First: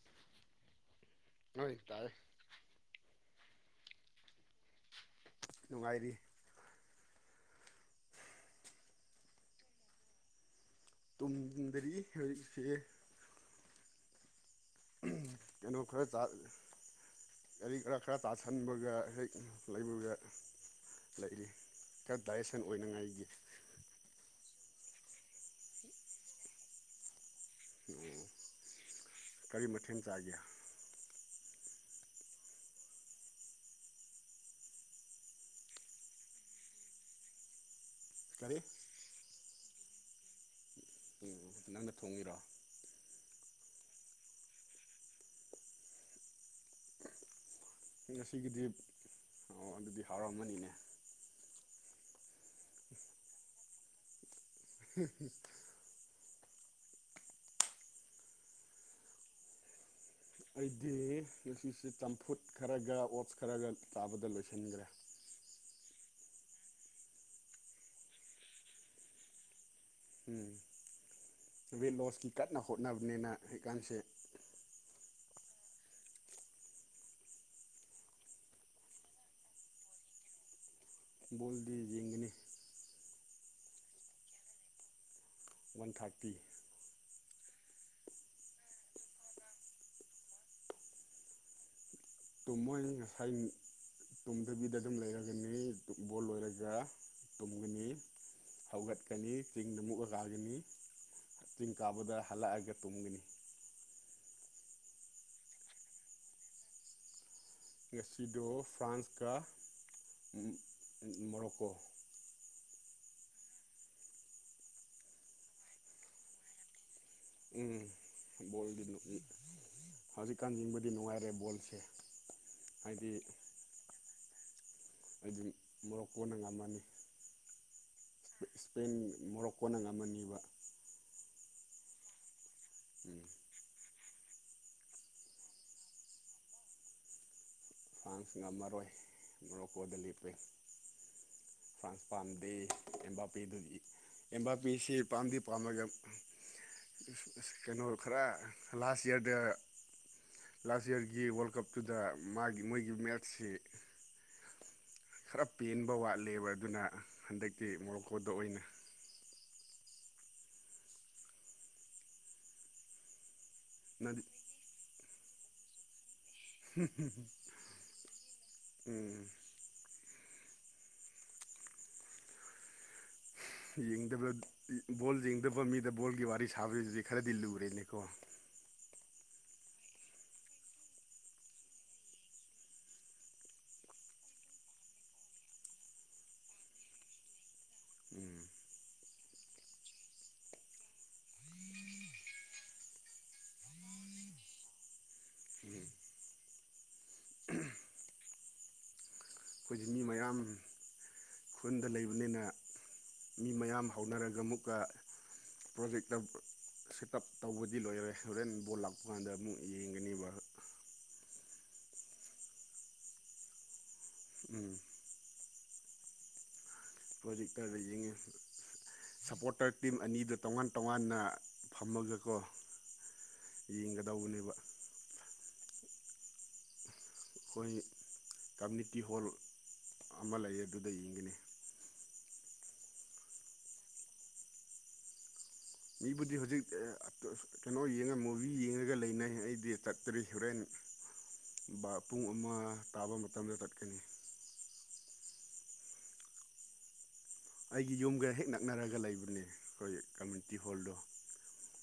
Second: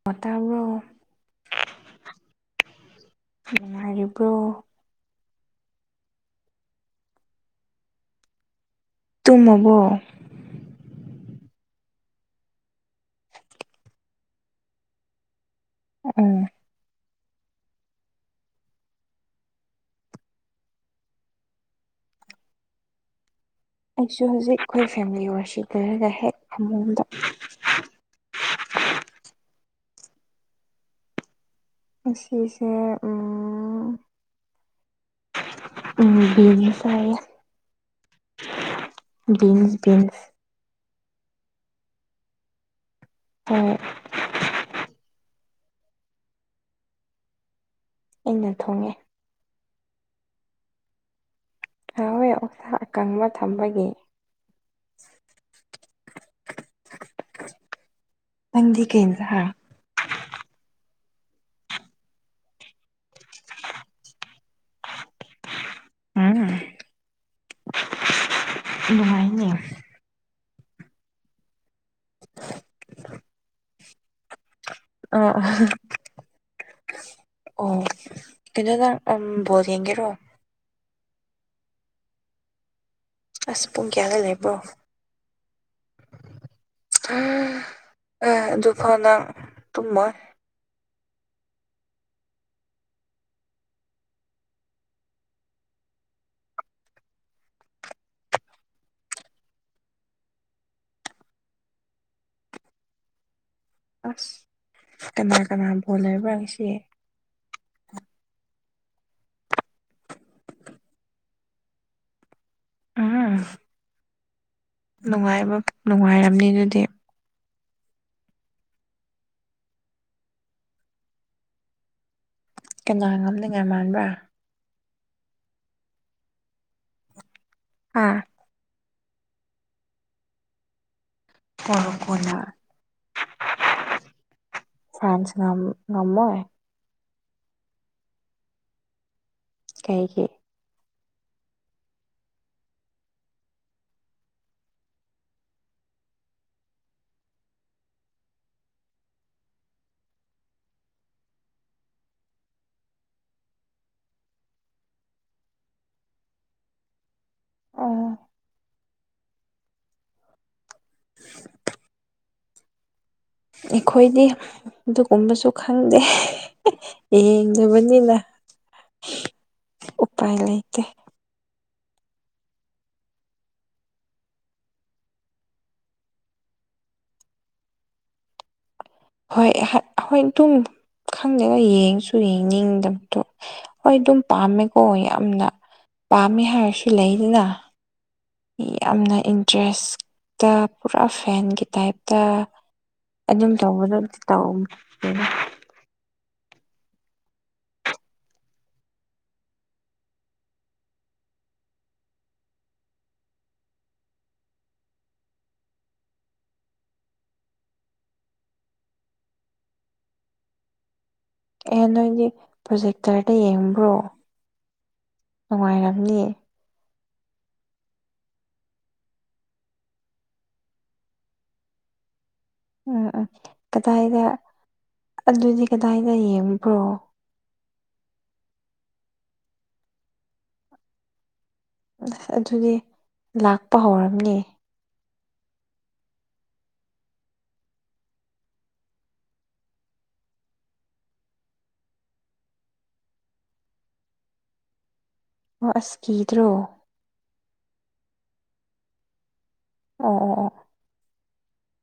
[unintelligible] ꯇꯥꯕꯔꯣ꯫ ꯅꯣꯏ ꯇꯥꯏꯌꯦ꯫ ꯅꯨꯡꯉꯥꯏꯔꯤꯕ꯭ꯔꯣ꯫ ꯅꯨꯡꯉꯥꯏꯔꯤ꯫ ꯇꯨꯝꯃꯕꯣ꯫ ꯇꯨꯡꯗꯔꯤ ꯍꯧꯖꯤꯛꯁꯦ꯫ ꯀꯩꯅꯣ ꯈꯔ ꯆꯥ ꯎꯝ ꯀꯔꯤ ꯈꯔ ꯈꯔ ꯇꯥꯁꯟꯕꯒ ꯍꯦꯛ ꯂꯩꯕꯒ ꯂꯩꯔꯤ꯫ ꯈꯔ ꯗꯥꯏꯖꯦꯁꯟ ꯑꯣꯏꯅꯉꯥꯏꯒꯤ꯫ ꯑꯩꯁꯨ ꯍꯧꯖꯤꯛ ꯑꯩꯈꯣꯏ ꯐꯦꯃꯤꯂꯤ ꯑꯣꯏꯔꯁꯤ ꯂꯩꯔꯒ ꯍꯦꯛ ꯐꯃꯨꯡꯗ ꯑꯣ ꯀꯔꯤ ꯃꯊꯦꯟ ꯆꯥꯒꯦ꯫ ꯉꯁꯤꯁꯦ ꯑꯨꯝ꯫ ꯎꯝ ꯕꯤꯟꯁ ꯆꯥꯏꯌꯦ꯫ ꯀꯔꯤ꯫ Beans beans. ꯎꯝ ꯅꯪꯅ ꯊꯣꯡꯉꯤꯔꯣ꯫ ꯑꯣ꯫ ꯑꯩꯅ ꯉꯁꯤꯒꯤꯗꯤ ꯊꯣꯡꯉꯦ ꯑꯣ ꯑꯗꯨꯗꯤ ꯍꯤꯎꯔꯝꯃꯅꯤꯅꯦ꯫ ꯍꯥꯎꯋꯦ ꯑꯣꯛ ꯁꯥ ꯑꯀꯪꯕ ꯊꯝꯕꯒꯤ꯫ ꯍꯨꯍꯨ ꯅꯪꯗꯤ ꯀꯩ ꯏꯟꯖꯍ ꯑꯩꯗꯤ ꯉꯁꯤꯁꯤ ꯆꯝꯐꯨꯠ ꯈꯔꯒ ꯑꯣꯠꯁ ꯈꯔꯒ ꯆꯥꯕꯗ ꯂꯣꯏꯁꯤꯟꯈ꯭ꯔꯦ ꯎꯝ ꯅꯨꯡꯉꯥꯏꯅꯦ ꯎꯝ ꯋꯦꯠ ꯂꯣꯁꯀꯤ ꯀꯟꯅ ꯍꯣꯠꯅꯕꯅꯤꯅ ꯍꯧꯖꯤꯀꯥꯟꯁꯦ ꯑ ꯑꯍꯍ ꯑꯣ ꯀꯩꯅꯣꯗ ꯑꯝ ꯕꯣꯜ ꯌꯦꯡꯒꯦꯔꯣ ꯕꯣꯜꯗꯤ ꯌꯦꯡꯒꯅꯤ ꯑꯁ ꯄꯨꯡ ꯀꯌꯥꯗ ꯂꯩꯕ꯭ꯔꯣ ꯋꯥꯟ ꯊꯥꯔꯇꯤ ꯑ ꯑꯗꯨꯐꯥꯎ ꯅꯪ ꯇꯨꯝꯃꯣꯏ ꯇꯨꯝꯃꯣꯏ ꯉꯁꯥꯏ ꯇꯨꯝꯗꯕꯤꯗ ꯑꯗꯨꯝ ꯂꯩꯔꯒꯅꯤ ꯕꯣꯜ ꯂꯣꯏꯔꯒ ꯇꯨꯝꯒꯅꯤ ꯍꯧꯒꯠꯀꯅꯤ ꯆꯤꯡꯗ ꯃꯨꯛ ꯑ ꯔꯥꯒꯅꯤ ꯆꯤꯡ ꯀꯥꯕꯗ ꯍꯜꯂꯛꯑꯒ ꯇꯨꯝꯒꯅꯤ ꯑꯁ ꯀꯅꯥ ꯀꯅꯥ ꯕꯣꯜ ꯂꯩꯕ꯭ꯔꯥ ꯉꯁꯤ ꯉꯁꯤꯗꯣ ꯐ꯭ꯔꯥꯟꯁꯀ ꯃꯣꯔꯣꯀꯣ ꯎꯝ ꯅꯨꯡꯉꯥꯏꯕ ꯅꯨꯡꯉꯥꯏꯔꯝꯅꯤ ꯑꯗꯨꯗꯤ ꯎꯝ ꯕꯣꯜꯗꯤ ꯅꯨꯛ ꯅꯤ ꯍꯧꯖꯤꯛꯀꯥꯟ ꯌꯦꯡꯕꯗꯤ ꯅꯨꯡꯉꯥꯏꯔꯦ ꯕꯣꯜꯁꯦ ꯀꯅꯥ ꯍꯥꯏꯗꯤ ꯉꯝꯅꯤꯉꯥꯏ ꯃꯥꯟꯕ꯭ꯔꯥ ꯑꯩꯗꯤ ꯃꯣꯔꯣꯛꯀꯣꯅ ꯉꯝꯃꯅꯤ ꯍꯥ ꯁꯄꯦꯟ ꯃꯣꯔꯣꯛꯀꯣꯅ ꯉꯝꯃꯅꯤꯕ ꯀꯣꯔꯣꯛꯀꯣꯅ ꯎꯝ ꯐ꯭ꯔꯥꯟꯁ ꯉꯝ ꯉꯝꯃꯣ ꯐ꯭ꯔꯥꯟꯁ ꯉꯝꯃꯔꯣꯏ ꯃꯣꯔꯣꯀꯣꯗ ꯀꯩꯒꯤ ꯂꯦꯞꯄꯦ [inaudible] ꯐ꯭ꯔꯥꯟꯁ ꯄꯥꯝꯗꯦ ꯑꯦꯝꯕꯥꯄꯦꯗꯨꯗꯤ ꯑꯦꯝꯕꯥꯄꯦꯁꯤ ꯄꯥꯝꯗꯤ ꯄꯥꯝꯂꯒ ꯏꯁ ꯏꯁ ꯀꯩꯅꯣ ꯈꯔ ꯂꯥꯁ ꯏꯌꯥꯔꯗ ꯂꯥꯁ ꯏꯌꯥꯔꯒꯤ ꯋꯥꯔꯜꯗ ꯀꯞꯇꯨꯗ ꯃꯥꯒꯤ ꯃꯣꯏꯒꯤ ꯃꯦꯠꯁꯁꯤ ꯈꯔ ꯄꯦꯟꯕ ꯋꯥꯠꯂꯦꯕ ꯑꯗꯨꯅ ꯍꯟꯗꯛꯛꯇꯤ ꯑꯣ ꯃꯣꯔꯣꯛꯀꯣꯗ ꯑꯣꯏꯅ [inaudible] ꯑꯩꯈꯣꯏꯗꯤ ꯑꯗꯨꯒꯨꯝꯕꯁꯨ ꯈꯪꯗꯦ ꯌꯦꯡꯗꯕꯅꯤꯅ ꯎꯝ ꯎꯄꯥꯏ ꯂꯩꯇꯦ ꯌꯦꯡꯗꯕ ꯕꯣꯜ ꯌꯦꯡꯗꯕ ꯃꯤꯗ ꯕꯣꯜꯒꯤ ꯋꯥꯔꯤ ꯁꯥꯕꯖꯤꯗꯤ ꯈꯔꯗꯤ ꯂꯨꯔꯦꯅꯦꯀꯣ ꯍꯣꯏ ꯑꯦꯍꯛ ꯑꯗꯨꯝ ꯈꯪꯗꯦꯗ ꯌꯦꯡꯁꯨ ꯌꯦꯡꯅꯤꯡꯗꯕꯗꯣ ꯍꯣꯏ ꯑꯗꯨꯝ ꯄꯥꯝꯃꯦꯀꯣ ꯌꯥꯝꯅ ꯄꯥꯝꯃꯦ ꯍꯥꯏꯔꯁꯨ ꯂꯩꯗꯅ ꯎꯝ ꯌꯥꯝꯅ ꯏꯟꯇꯔꯦꯁꯇ ꯄꯨꯔꯥ ꯐꯦꯟꯒꯤ ꯇꯥꯏꯞꯇ ꯑꯗꯨꯝ ꯇꯧꯕꯗꯣ ꯇꯧꯗꯦꯗ ꯎꯝ ꯑꯩꯈꯣꯏꯁꯦ ꯃꯤ ꯃꯌꯥꯝ ꯈꯨꯟꯗ ꯂꯩꯕꯅꯤꯅ ꯃꯤ ꯃꯌꯥꯝ ꯍꯧꯅꯔꯒ ꯑꯃꯨꯛꯀ ꯄ꯭ꯔꯣꯖꯦꯛꯇꯔ ꯁꯦꯠ ꯑꯞ ꯇꯧꯕꯗꯤ ꯂꯣꯏꯒꯔꯦ ꯍꯣꯔꯦꯟ ꯕꯣꯜ ꯂꯥꯛꯄ ꯀꯥꯟꯗ ꯑꯃꯨꯛ ꯌꯦꯡꯒꯅꯤꯕ ꯑꯦ ꯅꯣꯏꯗꯤ ꯄ꯭ꯔꯣꯖꯦꯛꯇꯔꯗ ꯌꯦꯡꯕ꯭ꯔꯣ ꯎꯝ ꯅꯨꯡꯉꯥꯏꯔꯝꯅꯤ ꯄꯔꯣꯖꯦꯛꯇꯔꯗ ꯌꯦꯡꯉꯦ ꯁꯞꯄꯣꯔꯇꯔ ꯇꯤꯝ ꯑꯅꯤꯗꯨ ꯇꯣꯉꯥꯟ ꯇꯣꯉꯥꯟꯅ ꯐꯝꯃꯒꯀꯣ ꯎꯝ ꯎꯝ ꯀꯗꯥꯏꯗ ꯌꯦꯡꯒꯗꯧꯕꯅꯦꯕ ꯑꯗꯨꯗꯤ ꯀꯗꯥꯏꯗ ꯌꯦꯡꯕ꯭ꯔꯣ ꯑꯩꯈꯣꯏ ꯀꯝꯃꯨꯅꯤꯇꯤ ꯍꯣꯜ ꯑꯃ ꯂꯩꯌꯦ ꯑꯗꯨꯗ ꯌꯦꯡꯒꯅꯤ ꯑꯁ ꯑꯗꯨꯗꯤ ꯂꯥꯛꯄ ꯍꯧꯔꯝꯅꯤ ꯃꯤꯕꯨꯗꯤ ꯍꯧꯖꯤꯛ ꯀꯩꯅꯣ ꯌꯦꯡꯉ ꯃꯨꯚꯤ ꯌꯦꯡꯉꯒ ꯂꯩꯅꯩ ꯑꯩꯗꯤ ꯆꯠꯇ꯭ꯔꯤ ꯍꯣꯔꯦꯟ [inaudible] ꯄꯨꯡ ꯑꯃ ꯇꯥꯕ ꯃꯇꯝꯗ ꯆꯠꯀꯅꯤ ꯑꯣ ꯑꯁ ꯀꯤꯗ꯭ꯔꯣ ꯑꯩꯒꯤ ꯌꯨꯝꯒ ꯍꯦꯛ ꯅꯛꯅꯔꯒ ꯂꯩꯕꯅꯦ ꯑꯩꯈꯣꯏ ꯀꯝꯃꯨꯅꯤꯇꯤ ꯍꯣꯜꯗꯣ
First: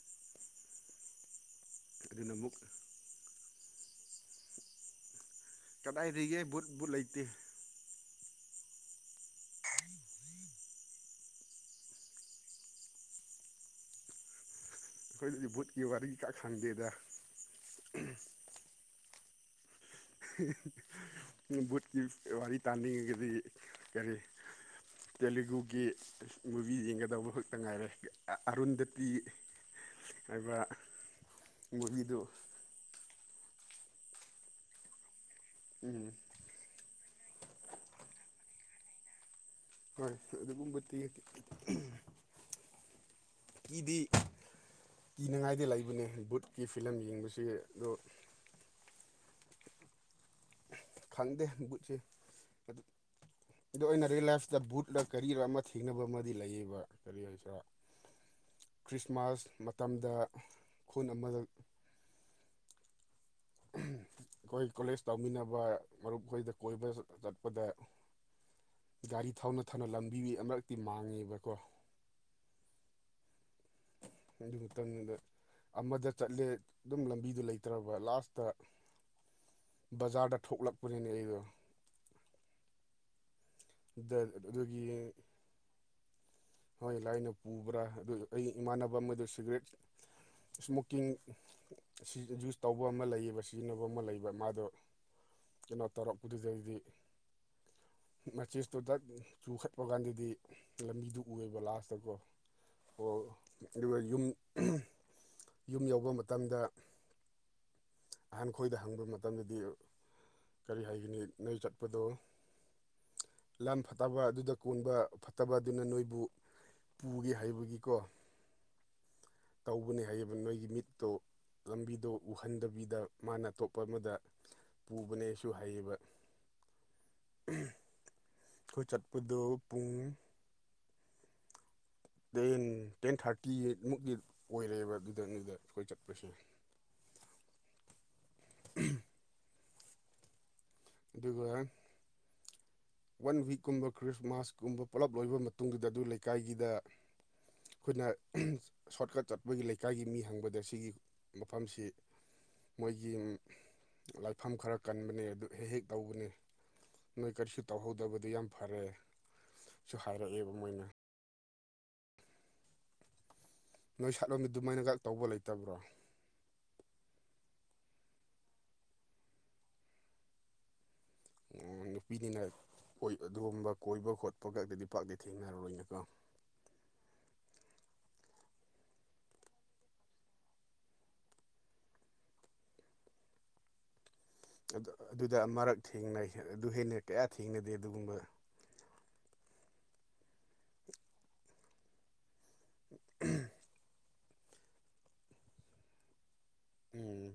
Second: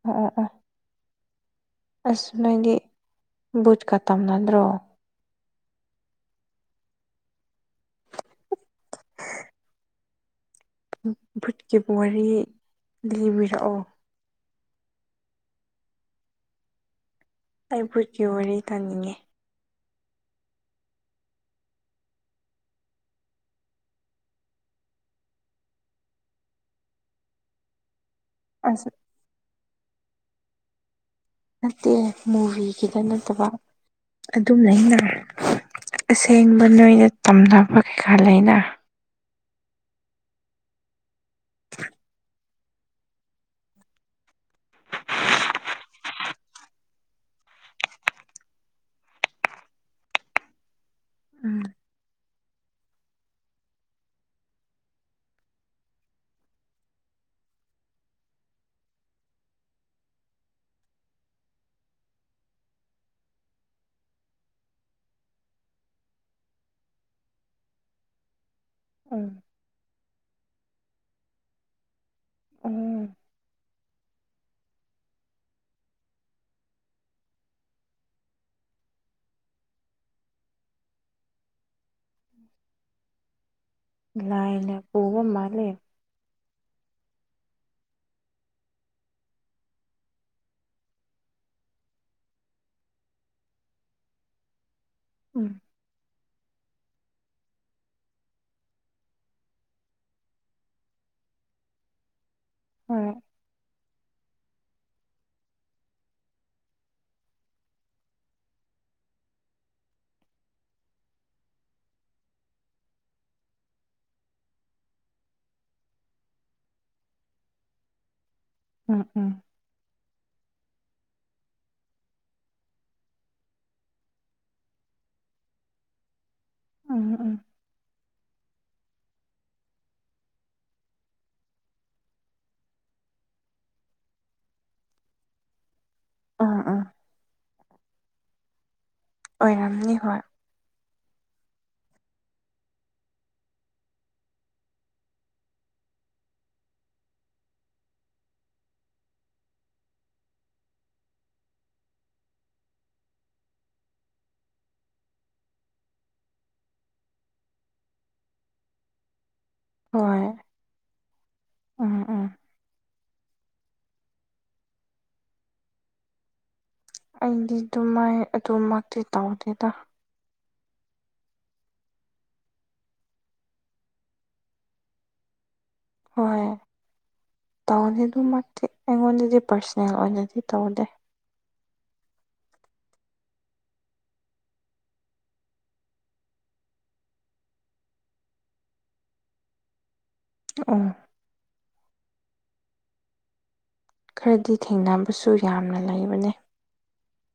ꯑ‌ꯣ ꯑ‌ꯣ ꯑ‌ꯣ ꯑꯁ ꯑꯗꯨꯅ ꯑꯃꯨꯛ ꯅꯣꯏꯗꯤ ꯕꯨꯠꯀ ꯇꯝꯅꯗ꯭ꯔꯣ ꯀꯗꯥꯏꯗꯒꯤꯒꯦ ꯕꯨꯠ ꯕꯨꯠ ꯂꯩꯇꯦ [unintelligible] ꯐꯚꯨꯠꯀꯤ ꯋꯥꯔꯤ ꯂꯤ ꯂꯤꯕꯤꯔꯛꯑꯣ ꯑꯩꯈꯣꯏ ꯑꯗꯨꯗꯤ ꯕꯨꯠꯀꯤ ꯋꯥꯔꯤ ꯀꯛ ꯈꯥꯟꯗꯦꯗ ꯑꯩ ꯕꯨꯠꯀꯤ ꯋꯥꯔꯤ ꯇꯥꯅꯤꯡꯉꯤ ꯕꯨꯠꯀꯤ ꯋꯥꯔꯤ ꯇꯥꯟꯅꯤꯡꯉꯒꯗꯤ ꯀꯔꯤ ꯇꯦꯂꯨꯒꯨꯒꯤ ꯃꯨꯚꯤ ꯌꯦꯡꯒꯗꯕ ꯈꯛꯇ ꯉꯥꯏꯔꯦ ꯑꯁ ꯑꯔꯨꯟꯗꯇꯤ ꯍꯥꯏꯕ ꯅꯠꯇꯦ ꯃꯨꯚꯤꯗꯨ ꯃꯨꯚꯤꯒꯤꯗ ꯅꯠꯇꯕ ꯑꯗꯨꯝꯩꯅ ꯎꯝ ꯑꯁꯦꯡꯕ ꯅꯣꯏꯅ ꯇꯝꯅꯕ ꯀꯩꯀꯥ ꯂꯩꯅ ꯍꯣꯏ ꯑꯗꯨ ꯃꯨꯝꯕꯇꯤ ꯀꯤꯗꯤ ꯀꯤꯅꯉꯥꯏꯗ ꯂꯩꯕꯅꯦ ꯕꯨꯠꯀꯤ ꯐꯤꯂꯝ ꯌꯦꯡꯁ ꯑꯗꯣ ꯈꯪꯗꯦ ꯎꯝ ꯕꯨꯠꯁꯦ ꯑꯗꯣ ꯑꯩꯅ ꯔꯤꯌꯦꯜ ꯂꯥꯏꯐꯁꯤꯗ ꯕꯨꯠ ꯀꯔꯤꯔ ꯑꯃ ꯊꯦꯡꯅꯕ ꯑꯃꯗꯤ ꯂꯩꯌꯦꯕ ꯀꯔꯤ ꯍꯥꯏꯁꯤꯔꯣ [inaudible] ꯈ꯭ꯔꯤꯁꯃꯥꯁ ꯃꯇꯝꯗ ꯈꯨꯟ ꯑꯃꯗ ꯑꯩꯈꯣꯏ ꯀꯣꯂꯦꯖ ꯇꯧꯃꯤꯟꯅꯕ ꯃꯔꯨꯞꯈꯣꯏꯗ ꯀꯣꯏꯕ ꯆꯠꯄꯗ [inaudible] ꯒꯥꯔꯤ ꯊꯧꯅ ꯊꯧꯅ ꯂꯝꯕꯤꯕꯤ ꯑꯃꯛꯇꯤ ꯃꯥꯡꯉꯦꯕꯀꯣ ꯎꯝ ꯑꯗꯨ ꯃꯇꯝꯗꯨꯗ ꯑꯃꯗ ꯆꯠꯂꯦ ꯑꯗꯨꯝ ꯂꯝꯕꯤꯗꯨꯣ ꯂꯩꯇ꯭ꯔꯕ ꯂꯥꯁꯇ ꯕꯖꯥꯔꯗ ꯊꯣꯛꯂꯛꯄꯅꯤꯅꯦ ꯑꯩꯗꯣ ꯗ ꯂꯥꯏꯅ ꯑꯗꯨꯒꯤ ꯄꯨꯕ ꯃꯥꯂꯦ ꯍꯣꯏ ꯂꯥꯏꯅ ꯄꯨꯕ꯭ꯔꯥ ꯑꯗꯨ ꯑꯩ ꯏꯃꯥꯟꯅꯕ ꯑꯃꯗ ꯁꯤꯒꯔꯦꯠ ꯏꯁꯃꯣꯀꯤꯡ ꯌꯨꯁ ꯇꯧꯕ ꯑꯃ ꯂꯩꯌꯦꯕ ꯁꯤꯖꯤꯟꯅꯕ ꯑꯃ ꯂꯩꯕ ꯃꯥꯗꯣ ꯎꯝ ꯅ‌ꯣꯠ ꯇꯧꯔꯣ ꯄꯨꯗꯨꯗꯗꯤ ꯃꯆꯦꯁꯇꯨ ꯗ ꯆꯨꯈꯠꯄ ꯀꯥꯟꯗꯗꯤ ꯂꯝꯕꯤꯗꯨ ꯎ ꯂꯥꯁꯇꯀꯣ ꯍꯣꯏ ꯑꯣ ꯑꯗꯨꯒ ꯌꯨꯝ ꯌꯨꯝ ꯌꯧꯕ ꯃꯇꯝꯗ ꯑꯍꯥꯟ ꯈꯣꯏꯗ ꯍꯪꯕ ꯃꯇꯝꯗꯗꯤ ꯀꯔꯤ ꯍꯥꯏꯒꯅꯤ ꯅꯣꯏ ꯆꯠꯄꯗꯣ ꯂꯝ ꯐꯠꯇꯕ ꯑꯗꯨꯗ ꯀꯣꯟꯕ ꯐꯠꯇꯕ ꯑꯗꯨꯅ ꯅꯣꯏꯕꯨ ꯄꯨꯒꯦ ꯍꯥꯏꯕꯒꯤꯀꯣ ꯎꯝ ꯎꯝ ꯇꯧꯕꯅꯦ ꯍꯥꯏꯌꯦꯕ ꯅꯣꯏꯒꯤ ꯃꯤꯠꯇꯣ ꯂꯝꯕꯤꯗꯣ ꯎꯍꯟꯗꯕꯤꯗ ꯗ ꯃꯥꯅ ꯑꯇꯣꯞꯄ ꯑꯃꯗ ꯄꯨꯕꯅꯦꯁꯨ ꯍꯩꯌꯦꯕ ꯎꯝ ꯎꯝ ꯈꯣꯏ ꯆꯠꯄꯗꯨ ꯄꯨꯡ ꯇꯦꯟ ꯇꯦꯟ ꯊꯥꯔꯇꯤꯃꯨꯛꯇꯤ ꯑꯣꯏꯔꯦꯕ ꯑꯗꯨꯗ ꯑꯗꯨꯗ ꯑꯩꯈꯣꯏ ꯆꯠꯄꯁꯦ ꯎꯝ ꯎꯝ ꯑꯣꯏꯔꯝꯅꯤ ꯍꯣꯏ ꯑꯗꯨꯒ ꯋꯥꯟ ꯋꯤꯛꯀꯨꯝꯕ ꯈ꯭ꯔꯤꯁꯃꯥꯁꯀꯨꯝꯕ ꯄꯨꯜꯂꯞ ꯂꯣꯏꯕ ꯃꯇꯨꯡꯗꯨꯗ ꯑꯗꯨ ꯂꯩꯀꯥꯏꯒꯤꯗ ꯑꯩꯈꯣꯏꯅ ꯁꯣꯔꯠꯀꯠ ꯆꯠꯄꯒꯤ ꯂꯩꯀꯥꯏꯒꯤ ꯃꯤ ꯍꯪꯕꯗ ꯁꯤꯒꯤ ꯃꯐꯝꯁꯤ ꯃꯣꯏꯒꯤ ꯂꯥꯏꯐꯝ ꯈꯔ ꯀꯟꯕꯅꯦ ꯑꯗꯨ ꯍꯦꯛ ꯍꯦꯛ ꯇꯧꯕꯅꯦ ꯅꯣꯏ ꯀꯔꯤꯁꯨ ꯇꯧꯍꯧꯗꯕꯗꯤ ꯌꯥꯝ ꯐꯔꯑꯦ ꯁꯨ ꯍꯣꯏ ꯍꯥꯏꯔꯛꯑꯦꯕ ꯃꯣꯏꯅ ꯎꯝ ꯎꯝ ꯅꯣꯏ ꯁꯥꯠꯂꯣꯝꯕꯤ ꯑꯗꯨꯃꯥꯏꯅꯒ ꯇꯧꯕ ꯂꯩꯇꯕ꯭ꯔꯣ ꯑꯩꯗꯤ ꯑꯗꯨꯥꯏ ꯑꯗꯨꯃꯛꯇꯤ ꯇꯧꯗꯦꯗ ꯅꯨꯄꯤꯅꯤꯅꯣꯏ ꯑꯗꯨꯒꯨꯝꯕ ꯀꯣꯏꯕ ꯈꯣꯠꯄ ꯈꯛꯇꯗꯤ ꯄꯥꯛꯇꯦ ꯊꯦꯡꯅꯔꯔꯣꯏꯅꯀꯣ ꯍꯣꯏ ꯇꯧꯅꯤ ꯑꯗꯨꯃꯛꯇꯤ ꯑꯩꯉꯣꯟꯗꯗꯤ ꯄꯥꯔꯁꯣꯅꯦꯜ ꯑꯣꯏꯅꯗꯤ ꯇꯧꯗꯦ ꯑꯗꯨꯗ ꯃꯔꯛ ꯊꯦꯡꯅꯩ ꯑꯗꯨ ꯍꯦꯟꯅ ꯀꯌꯥ ꯊꯦꯡꯅꯗꯦ ꯑꯗꯨꯒꯨꯝꯕ ꯑꯣ ꯎꯝ ꯈꯔꯗꯤ ꯊꯦꯡꯅꯕꯁꯨ ꯌꯥꯝꯅ ꯂꯩꯕꯅꯦ ꯎꯝ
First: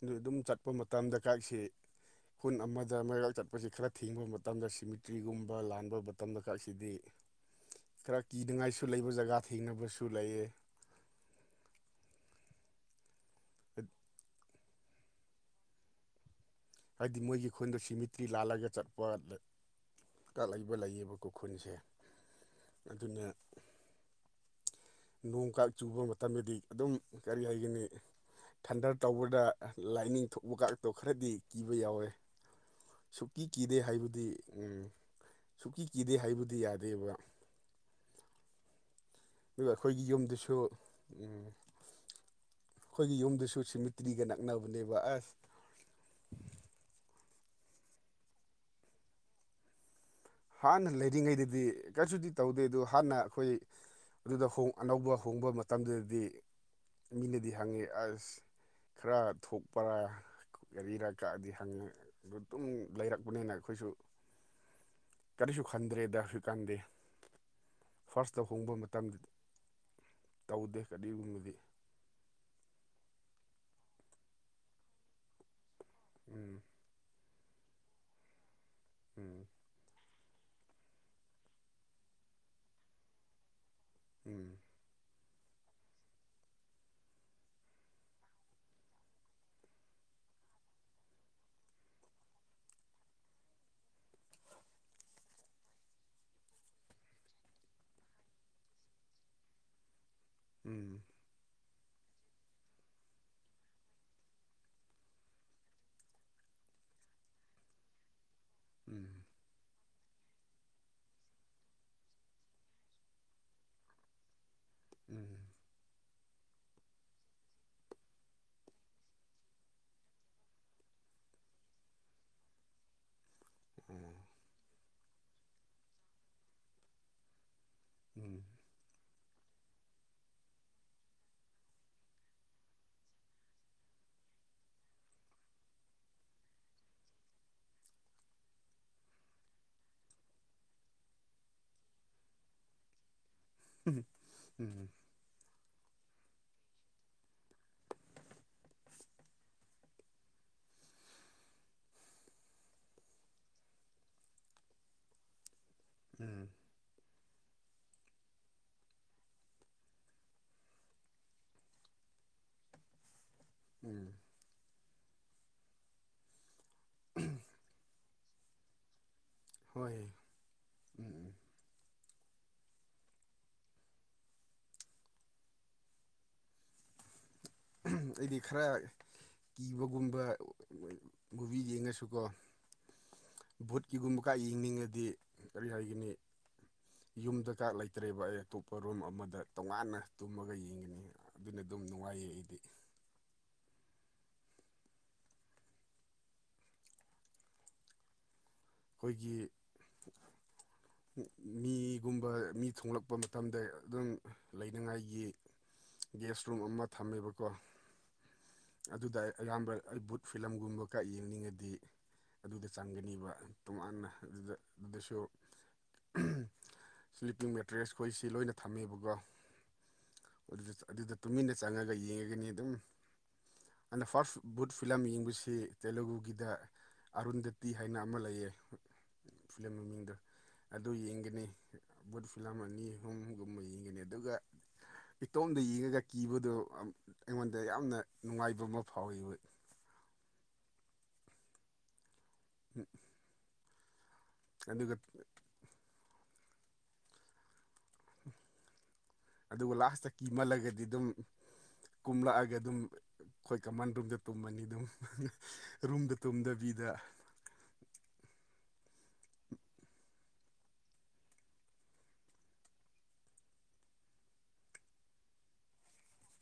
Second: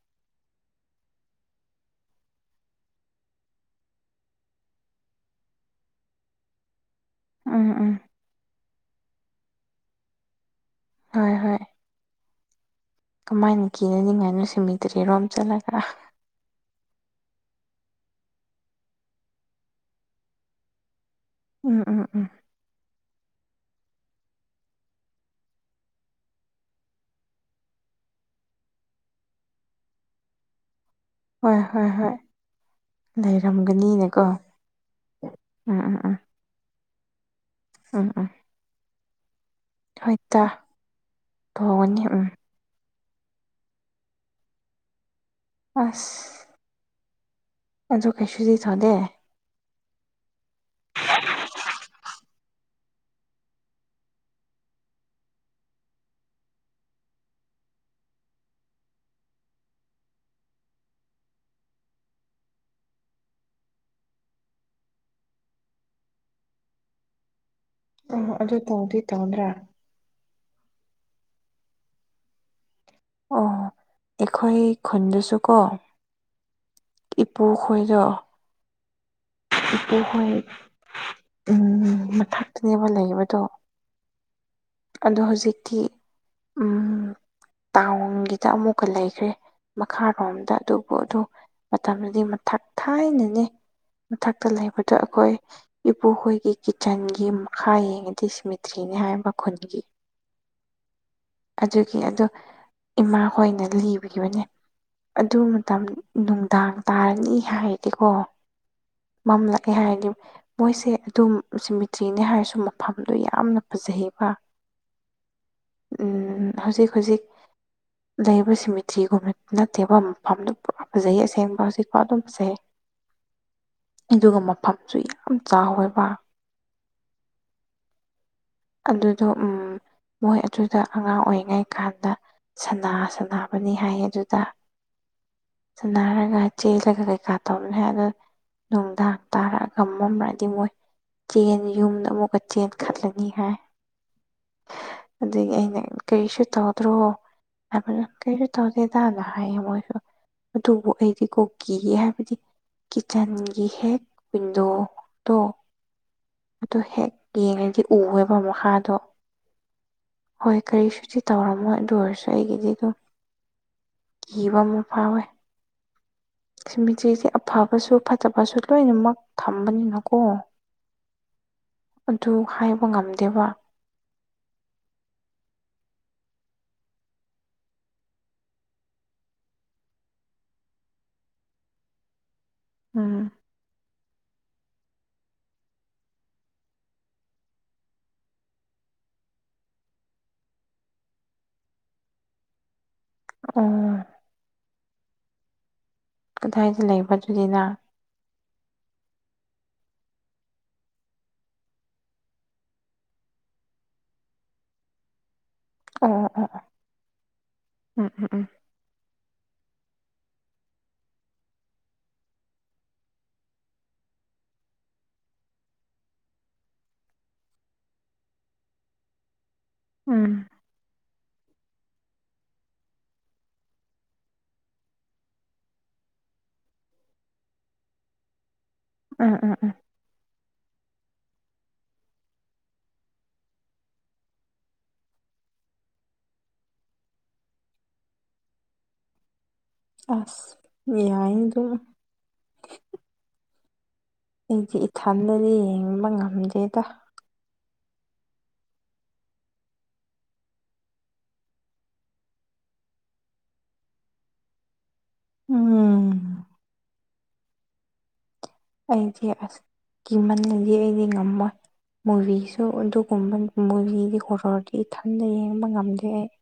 ꯑꯗꯨ ꯑꯗꯨꯝ ꯆꯠꯄ ꯃꯇꯝꯗ ꯀꯥꯏꯁꯤ ꯈꯨꯟ ꯑꯃꯗ ꯃꯩꯔꯥꯛ ꯆꯠꯄꯁꯤ ꯈꯔ ꯊꯤꯡꯕ ꯃꯇꯝꯗ ꯁꯤꯃꯤꯇ꯭ꯔꯤꯒꯨꯝꯕ ꯂꯥꯟꯕ ꯃꯇꯝꯗ ꯈꯛꯁꯤꯗꯤ ꯎꯝ ꯎꯝ ꯈꯔ ꯀꯤꯅꯤꯡꯉꯥꯏꯁꯨ ꯂꯩꯕ ꯖꯒꯥ ꯊꯦꯡꯅꯕꯁꯨ ꯂꯩꯑ ꯍꯣꯏ ꯍꯣꯏ ꯀꯃꯥꯏꯅ ꯀꯤꯅꯅꯤꯡꯉꯥꯏꯅꯣ ꯁꯤꯕꯤꯗ꯭ꯔꯦꯔꯣꯝ ꯆꯠꯂꯒ ꯍꯥꯏꯗꯤ ꯃꯣꯏꯒꯤ ꯑꯩꯈꯣꯟꯗꯣ ꯁꯤꯃꯤꯇ꯭ꯔꯤ ꯂꯥꯜꯂꯒ ꯆꯠꯄ ꯂꯩꯕ ꯂꯩꯌꯦꯕꯣ ꯈꯨꯈꯨꯜꯁꯦ ꯎꯝ ꯎꯝ ꯎꯝ ꯑꯗꯨꯅ ꯅꯣꯡ ꯀꯥ ꯆꯨꯕ ꯃꯇꯝꯗꯗꯤ ꯑꯗꯨꯝ ꯀꯔꯤ ꯍꯥꯏꯒꯅꯤ ꯊꯟꯗꯔ ꯇꯧꯕꯗ ꯂꯥꯏꯅꯤꯡ ꯊꯣꯛꯄꯒꯇꯣ ꯈꯔꯗꯤ ꯍꯣꯏ ꯀꯤꯕ ꯍꯣꯏ ꯌꯥꯎꯋꯦ ꯍꯣꯏ ꯁꯨꯛꯀꯤ ꯀꯤꯗꯦ ꯍꯥꯏꯕꯨꯗꯤ ꯂꯩꯔꯝꯒꯅꯤꯅꯦꯀꯣ ꯎ ꯎꯝ ꯁꯨꯛꯀꯤ ꯎꯝ ꯀꯤꯗꯦ ꯎꯝ ꯍꯥꯏꯕꯨꯗꯤ ꯌꯥꯗꯦꯕ ꯎꯝ ꯑꯥ ꯑꯗꯨꯒ ꯑꯩꯈꯣꯏꯒꯤ ꯌꯨꯝꯗꯨꯁꯨ ꯇꯧꯒꯅꯤ ꯎꯝ ꯑꯩꯈꯣꯏꯒꯤ ꯌꯨꯝꯗꯁꯨ ꯁꯤꯃꯤꯇ꯭ꯔꯤꯒ ꯅꯛꯅꯕꯅꯦꯕ ꯑꯁ ꯑꯁ ꯑꯖ ꯀꯩꯁꯨꯗꯗꯤ ꯊꯅꯦꯦ ꯍꯥꯟꯅ ꯂꯩꯔꯤꯉꯩꯗꯗꯤ ꯀꯁꯨꯗꯤ ꯇꯧꯗꯦ ꯑꯗꯨ ꯍꯥꯟꯅ ꯑꯩꯈꯣꯏ ꯑꯗꯨꯗꯣꯡ ꯑꯅꯧꯕ ꯍꯣꯡꯕ ꯃꯇꯝꯗꯨꯗꯗꯤ ꯃꯤꯅꯗꯤ ꯍꯪꯉꯤ ꯑꯁ ꯈꯔ ꯊꯣꯛꯄꯔꯥ ꯒꯥꯔꯤꯔ ꯀꯛꯑꯗꯤ ꯍꯪꯉꯦ ꯑꯗꯨ ꯇꯝ ꯂꯩꯔꯛꯄꯅꯤꯅ ꯑꯩꯈꯣꯏꯁꯨ ꯀꯔꯤꯁꯨ ꯈꯟꯗ꯭ꯔꯦꯗꯁꯨ ꯀꯟꯗꯦ ꯑꯣ ꯐꯥꯔꯁꯇ ꯑꯗꯨ ꯍꯣꯡꯕ ꯇꯧꯗꯤ ꯃꯇꯝꯗ ꯇꯧꯗ꯭ꯔꯥ ꯇꯧꯗꯦ ꯀꯔꯤꯒꯨꯝꯕꯗꯤ ꯑꯣ ꯑꯩꯈꯣꯏ ꯈꯨꯟꯗꯁꯨ ꯀꯣ ꯎꯝ ꯏꯄꯨ ꯈꯣꯏꯗꯣ ꯎꯝ ꯏꯄ ꯍꯣꯏ ꯎꯝ ꯃꯊꯛꯇꯅꯦꯕ ꯂꯩꯕꯗꯣ ꯎꯝ ꯑꯗꯣ ꯍꯧꯖꯤꯛꯇꯤ ꯇꯥꯎꯟꯒꯤꯗ ꯑꯃꯨꯛꯀ ꯂꯩꯈ꯭ꯔꯦ ꯃꯈꯥꯔꯣꯝꯗ ꯑꯗꯨꯕꯨ ꯑꯗꯨ ꯃꯇꯝꯗꯨꯗꯤ ꯃꯊꯛ ꯊꯥꯏꯅꯅꯦ ꯃꯊꯛꯇ ꯂꯩꯕꯗꯣ ꯑꯩꯈꯣꯏ ꯏꯄꯨꯍꯣꯏꯒꯤ ꯀꯤꯠꯆꯟꯒꯤ ꯃꯈꯥ ꯌꯦꯡꯉꯗꯤ ꯁꯃꯤꯇ꯭ꯔꯤꯅꯤ ꯍꯥꯏ ꯃꯈꯟꯒꯤ ꯎꯝ ꯑꯗꯨꯒꯤ ꯑꯗꯣ ꯏꯃꯥ ꯍꯣꯏꯅ ꯂꯤꯈꯤꯕꯅꯤ ꯑꯗꯨ ꯃꯇꯝ ꯅꯨꯡꯗꯥꯡ ꯇꯥꯔꯅꯤ ꯍꯥꯏꯔꯗꯤꯀꯣ ꯎꯝ ꯐꯝꯂꯛꯑꯦ ꯍꯥꯏꯔꯗꯤ ꯃꯣꯏꯁꯦ ꯑꯗꯨꯝ ꯁꯤꯃꯤꯇ꯭ꯔꯤꯅꯦ ꯍꯥꯏꯔꯁꯨ ꯃꯐꯝꯗꯣ ꯌꯥꯝꯅ ꯐꯖꯩꯕ ꯎꯝ ꯍꯧꯖꯤꯛ ꯍꯧꯖꯤꯛ ꯂꯩꯕ ꯁꯤꯃꯤꯇ꯭ꯔꯤꯒꯨꯝꯕ ꯅꯠꯇꯦꯕ ꯃꯐꯝꯗꯨ ꯄꯨꯔꯥ ꯐꯖꯩ ꯑꯁꯦꯡꯕ ꯍꯧꯖꯤꯛꯀꯥꯎ ꯑꯗꯨꯝ ꯐꯖꯩ ꯎꯝ ꯑꯗꯨꯒ ꯃꯐꯝꯁꯨ ꯌꯥꯝ ꯆꯥꯎꯋꯦꯕ ꯎꯝ ꯑꯗꯨꯗꯣ ꯃꯣꯏ ꯑꯗꯨꯗ ꯑꯉꯥꯡ ꯑꯣꯏꯔꯤꯉꯩ ꯀꯥꯟꯗ ꯁꯅꯥ ꯁꯅꯥꯕꯅꯤ ꯍꯥꯏꯌꯦ ꯑꯗꯨꯗ ꯁꯅꯔꯒ ꯆꯦꯜꯂꯒ ꯀꯩꯀꯥ ꯇꯧꯅꯤ ꯍꯥꯏ ꯑ ꯅꯨꯡꯗꯥꯡ ꯇꯥꯔꯛꯑꯒ ꯃꯝꯔꯛꯑꯗꯤ ꯃꯣꯏ ꯆꯦꯟ ꯌꯨꯝꯗ ꯑꯃꯨꯛꯀ ꯆꯦꯟ ꯈꯠꯂꯦ ꯍꯥꯏ ꯎꯝ ꯑꯗꯒꯤ ꯑꯩꯅ ꯀꯔꯤꯁꯨ ꯇꯧꯗ꯭ꯔꯣ ꯀꯁꯨ ꯇꯧꯗꯦꯗꯅ ꯍꯥꯏ ꯃꯣꯏꯁꯨ ꯑꯗꯨꯕꯨ ꯑꯩꯗꯤ ꯀꯤꯑꯦ ꯍꯥꯏꯕꯗꯤ ꯀꯤꯠꯆꯟꯒꯤ ꯍꯦꯛ ꯋꯤꯟꯗꯣ ꯇꯣ ꯎꯝ ꯑꯗꯨ ꯍꯦꯛ ꯌꯦꯡꯉꯩꯗꯤ ꯎꯑꯦꯕ ꯃꯈꯥꯗꯣ ꯍꯣꯏ ꯀꯔꯤꯁꯨꯗꯤ ꯇꯧꯔꯝꯃꯣ ꯑꯗꯨ ꯑꯣꯏꯔꯁꯨ ꯑꯩꯒꯤꯗꯤꯀꯣ ꯎꯝ ꯀꯤꯕ ꯑꯃ ꯐꯥꯎꯋꯦ ꯁꯤꯃꯤꯁꯦ ꯑꯐꯕꯁꯨ ꯐꯇꯕꯁꯨ ꯂꯣꯏꯅꯃꯛ ꯍꯣꯏ ꯊꯝꯕꯅꯤꯅꯀꯣ ꯎꯝ ꯑꯗꯨ ꯍꯥꯏꯕ ꯉꯝꯗꯦꯕ ꯑꯩꯗꯤ ꯈꯔ ꯀꯤꯕꯒꯨꯝꯕ ꯃꯨꯚ ꯌꯦꯡꯉꯁꯨꯀꯣ ꯎꯝ ꯚꯨꯠꯀꯤꯒꯨꯝꯕ ꯀꯥ ꯌꯦꯡꯅꯤꯡꯉꯗꯤ ꯀꯔꯤ ꯍꯥꯏꯒꯅꯤ ꯌꯨꯝꯗ ꯀꯥ ꯂꯩꯇ꯭ꯔꯦꯕ ꯑꯩ ꯑꯇꯣꯞꯄ ꯔꯨꯝ ꯑꯃꯗ ꯇꯣꯉꯥꯟꯅ ꯇꯨꯝꯃꯒ ꯌꯦꯡꯒꯅꯤ ꯑꯗꯨꯅ ꯑꯗꯨꯝ ꯅꯨꯡꯉꯥꯏꯌꯦ ꯑꯩꯗꯤ ꯑꯣ ꯀꯗꯥꯏꯗ ꯂꯩꯕꯒꯤꯅꯤꯅ ꯑꯩꯈꯣꯏꯒꯤ [inaudible] ꯃꯤꯒꯨꯝꯕ ꯃꯤ ꯊꯣꯡꯂꯛꯄ ꯃꯇꯝꯗ ꯑꯗꯨꯝ ꯂꯩꯅꯤꯡꯉꯥꯏꯒꯤ ꯑꯣ ꯒꯦꯁ ꯑꯣ ꯑꯣ ꯔꯨꯝ ꯑꯃ ꯊꯝꯃꯦꯕꯀꯣ ꯎꯝ ꯎꯝ ꯎꯝ ꯑꯗꯨꯗ ꯑꯩ ꯑꯌꯥꯝꯕ ꯑꯩ ꯕꯨꯠ ꯐꯤꯂꯝꯒꯨꯝꯕꯒ ꯌꯦꯡꯅꯤꯡꯉꯗꯤ ꯑꯗꯨꯗ ꯆꯪꯒꯅꯤꯕ ꯇꯣꯉꯥꯟꯅ ꯑꯗꯨꯗ ꯑꯗꯨꯗꯁꯨ ꯁ꯭ꯂꯤꯞꯄꯤꯡ ꯃꯦꯇꯔꯤꯁ ꯑꯩꯈꯣꯏ ꯁꯤ ꯂꯣꯏꯅ ꯊꯝꯃꯦꯕꯀꯣ ꯎꯝ ꯑꯗꯨ ꯑꯗꯨꯗ ꯇꯨꯃꯤꯟꯅ ꯆꯪꯉꯒ ꯌꯦꯡꯉꯒꯅꯤ ꯑꯗꯨꯝ ꯑꯩꯅ ꯐꯥꯔꯁ ꯕꯨꯠ ꯐꯤꯂꯝ ꯌꯦꯡꯕꯁꯤ ꯇꯦꯂꯨꯒꯨꯒꯤꯗ ꯑꯥꯔꯨꯟ ꯗꯦꯇꯤ ꯍꯥꯏꯅ ꯑꯃ ꯂꯩꯌꯦ ꯎꯝ ꯎꯝ ꯎꯝ ꯎꯝ ꯐꯤꯂꯝ ꯎꯝ ꯃꯃꯤꯡꯗꯣ ꯑꯗꯨ ꯌꯦꯡꯒꯅꯤ ꯕꯨꯠ ꯐꯤꯂꯝ ꯑꯅꯤ ꯑꯍꯨꯝꯒꯨꯝꯕ ꯌꯦꯡꯒꯅꯤ ꯑꯗꯨꯒ ꯏꯇꯣꯝꯗ ꯌꯦꯡꯉꯒ ꯀꯤꯕꯗꯣ ꯑꯩꯉꯣꯟꯗ ꯌꯥꯝꯅ ꯅꯨꯡꯉꯥꯏꯕ ꯑꯃ ꯐꯥꯎꯋꯤ ꯑꯁ ꯌꯥꯏ ꯑꯗꯨ [inaudible] ꯑꯩꯗꯤ ꯑꯗꯨꯒ ꯏꯊꯟꯅꯤ ꯌꯦꯡꯕ ꯉꯝꯗꯦꯗ ꯑꯗꯨꯒ ꯂꯥꯁꯇ ꯀꯤꯃꯜꯂꯒꯗꯤ ꯑꯗꯨꯝ ꯀꯨꯝꯂꯛꯑꯒ ꯑꯗꯨꯝ ꯑꯩꯈꯣꯏ ꯀꯃꯥꯟ ꯔꯨꯝꯗ ꯇꯨꯝꯃꯅꯤ ꯑꯗꯨꯝ ꯔꯨꯝꯗ ꯎꯝ ꯇꯨꯝꯗꯕꯤꯗ ꯑꯩꯗꯤ ꯑꯁ ꯀꯤꯃꯟꯂꯗꯤ ꯑꯩꯗꯤ ꯉꯝꯃꯣꯏ ꯃꯨꯔꯤꯁꯨ ꯑꯗꯨꯒꯨꯝꯕ ꯃꯨꯔꯤꯗꯤ ꯍꯣꯔꯣꯔꯗꯤ ꯏꯊꯟꯗ ꯌꯦꯡꯕ ꯉꯝꯗꯦ ꯑꯩ